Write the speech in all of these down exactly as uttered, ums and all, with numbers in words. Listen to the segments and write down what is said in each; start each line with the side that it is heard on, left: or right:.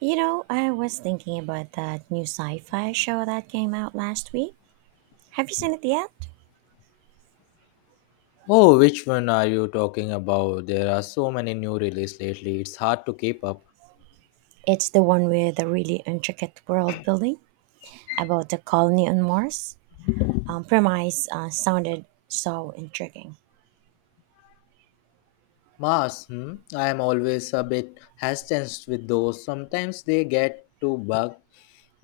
right: You know, I was thinking about that new sci fi show that came out last week. Have you seen it yet?
left: Oh, which one are you talking about? There are so many new releases lately, it's hard to keep up.
right: It's the one with the really intricate world building about the colony on Mars. Um, premise uh, sounded so intriguing.
left: Mars, hmm? I am always a bit hesitant with those. Sometimes they get too bogged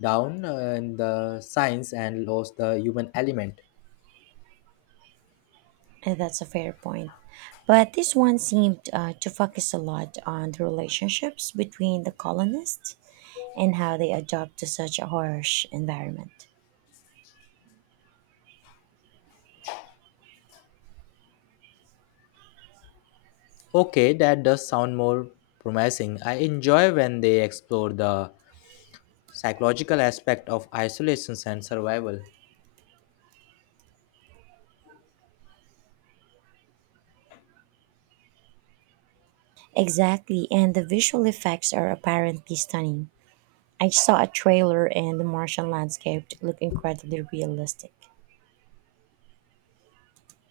left: down uh, in the science and lost the human element.
right: And that's a fair point. But this one seemed uh, to focus a lot on the relationships between the colonists and how they adapt to such a harsh environment.
left: Okay, that does sound more promising. I enjoy when they explore the psychological aspect of isolation and survival.
right: Exactly, and the visual effects are apparently stunning. I saw a trailer and the Martian landscape looked incredibly realistic.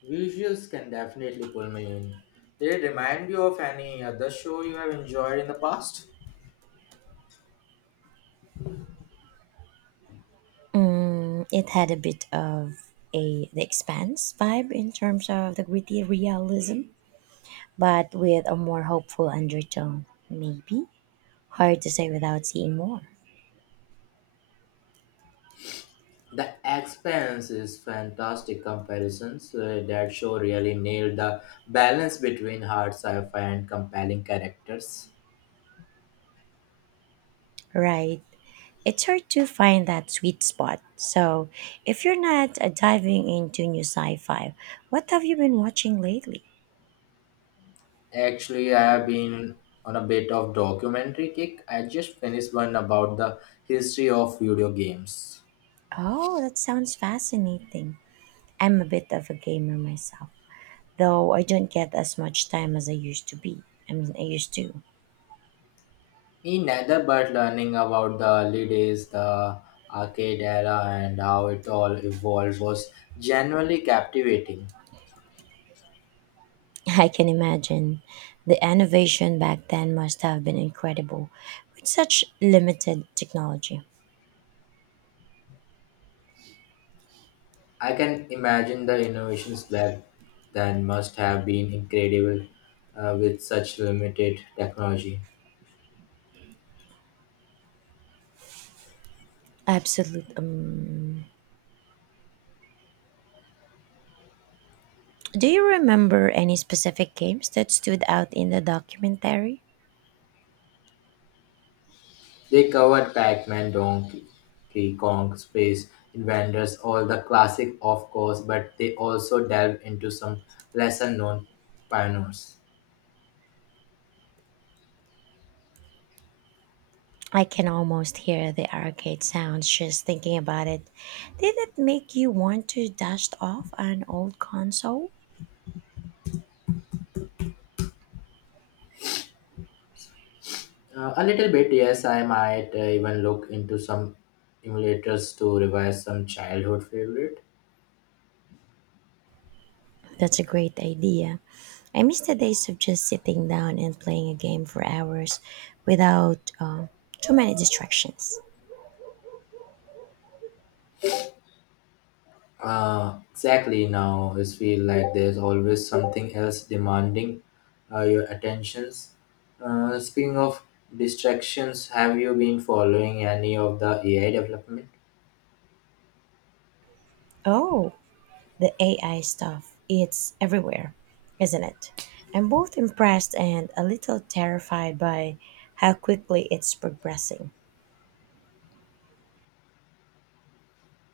left: Visuals can definitely pull me in. Did it remind you of any other show you have enjoyed in the past?
right: It had a bit of a The Expanse vibe in terms of the gritty realism, but with a more hopeful undertone. Maybe hard to say without seeing more.
left: The Expanse is fantastic comparisons. Uh, that show really nailed the balance between hard sci-fi and compelling characters.
right: Right. It's hard to find that sweet spot. So, if you're not uh, diving into new sci-fi, what have you been watching lately?
left: Actually, I have been on a bit of documentary kick. I just finished one about the history of video games.
right: Oh, that sounds fascinating. I'm a bit of a gamer myself, though I don't get as much time as I used to be. I mean, I used to.
left: Me neither, but learning about the early days, the arcade era, and how it all evolved was genuinely captivating.
right: I can imagine. The innovation back then must have been incredible with such limited technology.
left: I can imagine the innovations back then must have been incredible uh, with such limited technology.
right: Absolute. Um, do you remember any specific games that stood out in the documentary?
left: They covered Pac Man, Donkey Kong, Space Invaders, all the classic, of course, but they also delved into some lesser known pioneers.
right: I can almost hear the arcade sounds just thinking about it. Did it make you want to dust off an old console?
left: Uh, a little bit, yes. I might uh, even look into some emulators to revise some childhood favorite.
right: That's a great idea. I miss the days of just sitting down and playing a game for hours without uh, too many distractions.
left: Uh, exactly now, it feel like there's always something else demanding uh, your attentions. Uh, speaking of distractions, have you been following any of the A I development?
right: Oh, the A I stuff. It's everywhere, isn't it? I'm both impressed and a little terrified by how quickly it's progressing.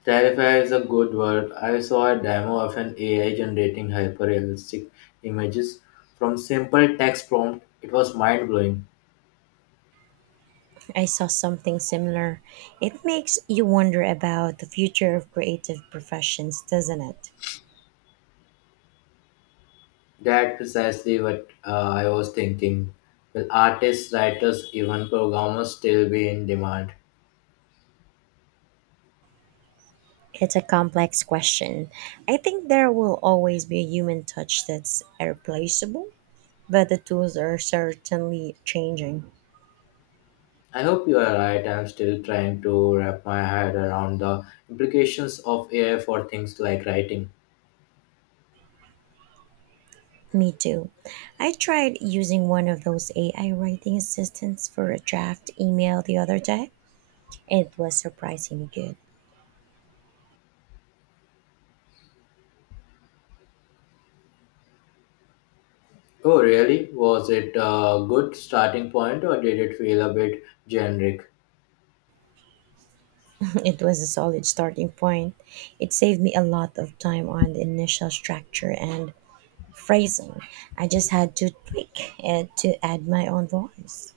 left: Terrify is a good word. I saw a demo of an A I generating hyper-realistic images from simple text prompt. It was mind-blowing.
right: I saw something similar. It makes you wonder about the future of creative professions, doesn't it?
left: That precisely what uh, I was thinking. Will artists, writers, even programmers still be in demand?
right: It's a complex question. I think there will always be a human touch that's irreplaceable, but the tools are certainly changing.
left: I hope you are right. I'm still trying to wrap my head around the implications of A I for things like writing.
right: Me too. I tried using one of those A I writing assistants for a draft email the other day. It was surprisingly good.
left: Oh, really? Was it a good starting point or did it feel a bit generic?
right: It was a solid starting point. It saved me a lot of time on the initial structure and phrasing. I just had to tweak it to add my own voice.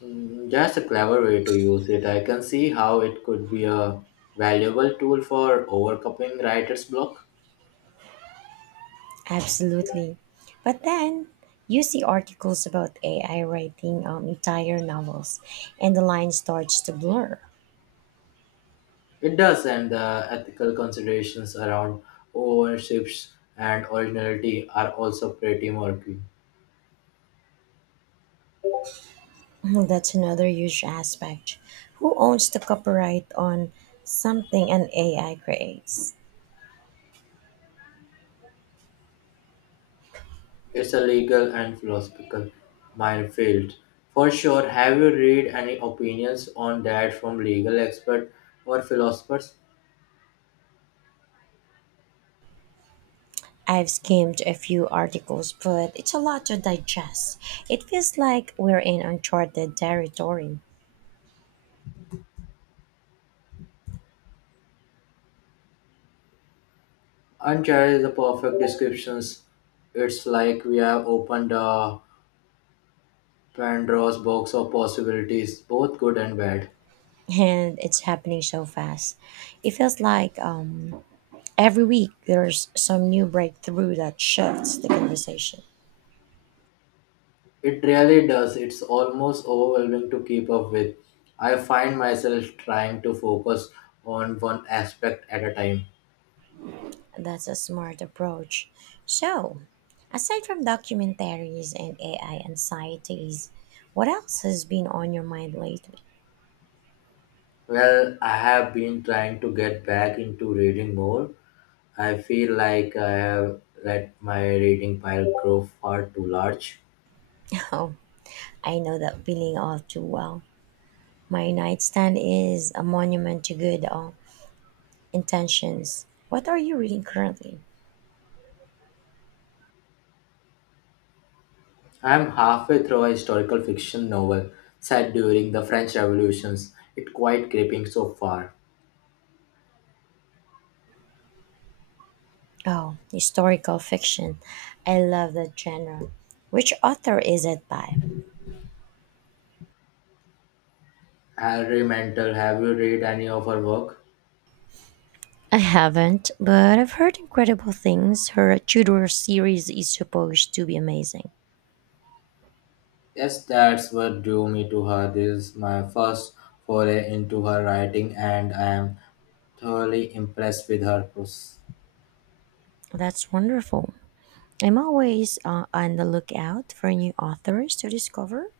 left: Mm, that's a clever way to use it. I can see how it could be a valuable tool for overcoming writer's block.
right: Absolutely. But then you see articles about A I writing um, entire novels, and the line starts to blur.
left: It does, and the ethical considerations around ownerships and originality are also pretty murky.
right: That's another huge aspect. Who owns the copyright on something an A I creates?
left: It's a legal and philosophical minefield. For sure, have you read any opinions on that from legal experts or philosophers?
right: I've skimmed a few articles, but it's a lot to digest. It feels like we're in uncharted territory.
left: Uncharted is the perfect descriptions. It's like we have opened a Pandora's box of possibilities, both good and bad.
right: And it's happening so fast. It feels like um, every week there's some new breakthrough that shifts the conversation.
left: It really does. It's almost overwhelming to keep up with. I find myself trying to focus on one aspect at a time.
right: That's a smart approach. So, aside from documentaries and A I anxieties, what else has been on your mind lately?
left: Well, I have been trying to get back into reading more. I feel like I have let my reading pile grow far too large.
right: Oh, I know that feeling all too well. My nightstand is a monument to good uh, intentions. What are you reading currently?
left: I am halfway through a historical fiction novel set during the French Revolutions. It's quite gripping so far.
right: Oh, historical fiction. I love that genre. Which author is it by?
left: Hilary Mantel, have you read any of her work?
right: I haven't, but I've heard incredible things. Her Tudor series is supposed to be amazing.
left: Yes, that's what drew me to her. This is my first foray into her writing, and I am thoroughly impressed with her prose.
right: That's wonderful. I'm always uh, on the lookout for new authors to discover.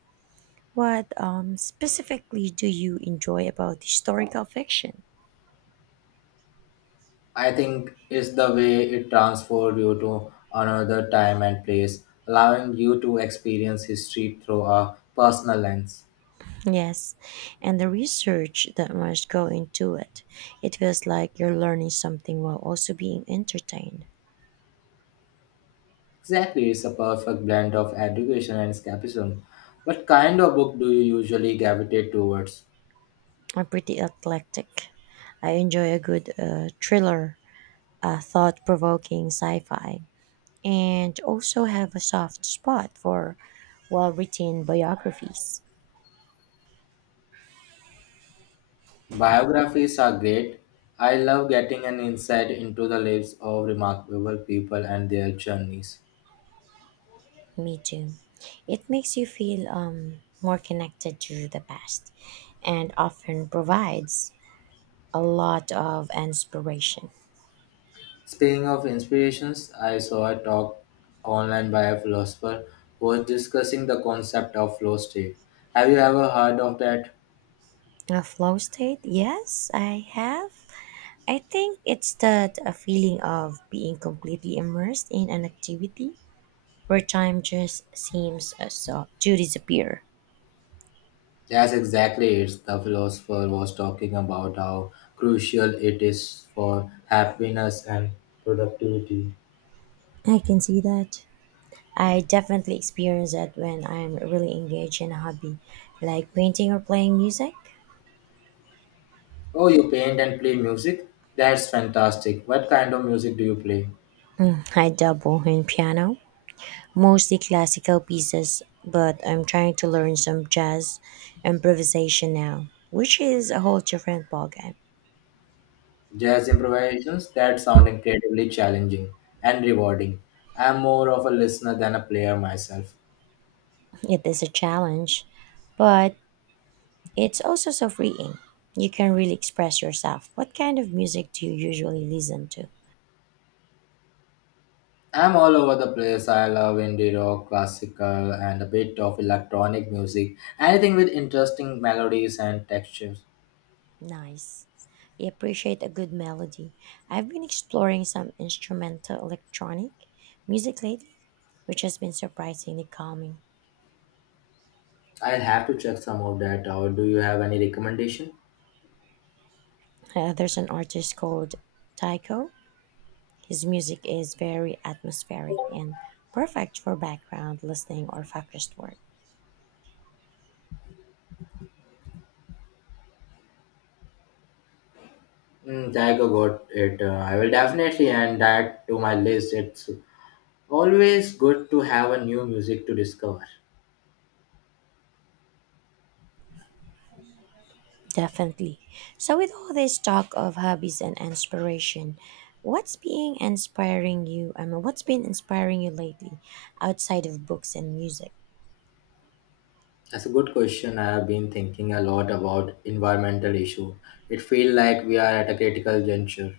right: What um, specifically do you enjoy about historical fiction?
left: I think it's the way it transforms you to another time and place, allowing you to experience history through a personal lens.
right: Yes, and the research that must go into it. It feels like you're learning something while also being entertained.
left: Exactly, it's a perfect blend of education and escapism. What kind of book do you usually gravitate towards?
right: I'm pretty eclectic. I enjoy a good uh, thriller, uh, thought provoking sci fi, and also have a soft spot for well written biographies.
left: Biographies are great. I love getting an insight into the lives of remarkable people and their journeys.
right: Me too. It makes you feel um, more connected to the past and often provides a lot of inspiration.
left: Speaking of inspirations, I saw a talk online by a philosopher who was discussing the concept of flow state. Have you ever heard of that?
right: A flow state, yes, I have. I think it's that a feeling of being completely immersed in an activity where time just seems uh, so to disappear.
left: Yes, exactly. It's the philosopher was talking about how crucial it is for happiness and productivity.
right: I can see that. I definitely experience that when I'm really engaged in a hobby, like painting or playing music.
left: Oh, you paint and play music? That's fantastic. What kind of music do you play?
right: I dabble in piano, mostly classical pieces, but I'm trying to learn some jazz improvisation now, which is a whole different ballgame.
left: Jazz improvisations that sound incredibly challenging and rewarding. I'm more of a listener than a player myself.
right: It is a challenge, but it's also so freeing. You can really express yourself. What kind of music do you usually listen to?
left: I'm all over the place. I love indie rock, classical, and a bit of electronic music. Anything with interesting melodies and textures.
right: Nice. I appreciate a good melody. I've been exploring some instrumental electronic music lately, which has been surprisingly calming.
left: I'll have to check some of that out. Do you have any recommendation?
right: Uh, there's an artist called Tycho. His music is very atmospheric and perfect for background listening or focused work.
left: Mm, Tiger got it. Uh, I will definitely add that to my list. It's always good to have a new music to discover.
right: Definitely. So, with all this talk of hobbies and inspiration, what's being inspiring you? I mean, what's been inspiring you lately outside of books and music?
left: That's a good question. I have been thinking a lot about environmental issue. It feels like we are at a critical juncture.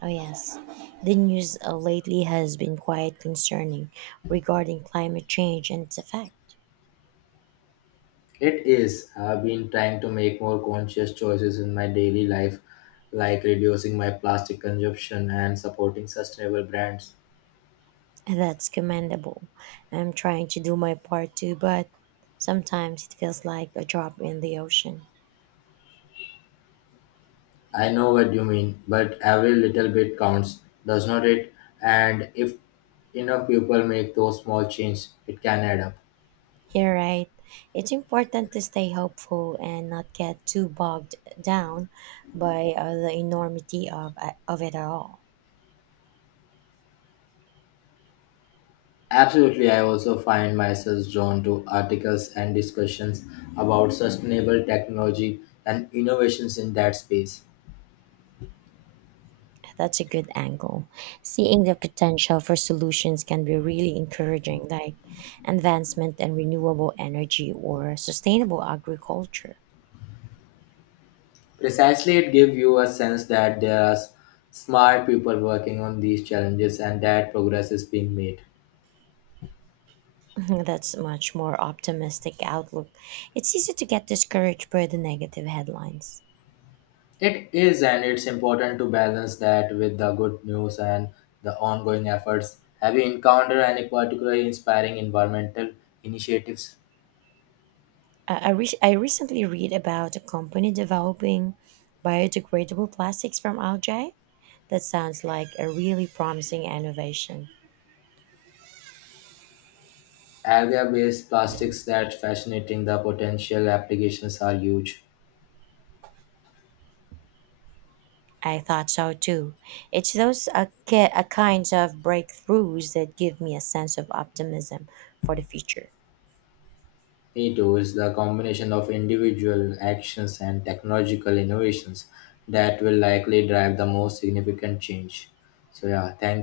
right: Oh, yes. The news uh, lately has been quite concerning regarding climate change and its effect.
left: It is. I have been trying to make more conscious choices in my daily life, like reducing my plastic consumption and supporting sustainable brands.
right: And that's commendable. I'm trying to do my part too, but sometimes it feels like a drop in the ocean.
left: I know what you mean, but every little bit counts, does not it? And if enough people make those small changes, it can add up.
right: You're right. It's important to stay hopeful and not get too bogged down by uh, the enormity of, uh, of it all.
left: Absolutely, I also find myself drawn to articles and discussions about sustainable technology and innovations in that space.
right: That's a good angle. Seeing the potential for solutions can be really encouraging, like advancement in renewable energy or sustainable agriculture.
left: Precisely, it gives you a sense that there are s- smart people working on these challenges and that progress is being made.
right: Mhm. That's a much more optimistic outlook. It's easy to get discouraged by the negative headlines.
left: It is, and it's important to balance that with the good news and the ongoing efforts. Have you encountered any particularly inspiring environmental initiatives?
right: I, I, re- I recently read about a company developing biodegradable plastics from algae. That sounds like a really promising innovation.
left: Alga-based plastics that's fascinating. The potential applications are huge.
right: I thought so too. It's those a ki- uh, kinds of breakthroughs that give me a sense of optimism for the future.
left: It is the combination of individual actions and technological innovations that will likely drive the most significant change. So yeah, thank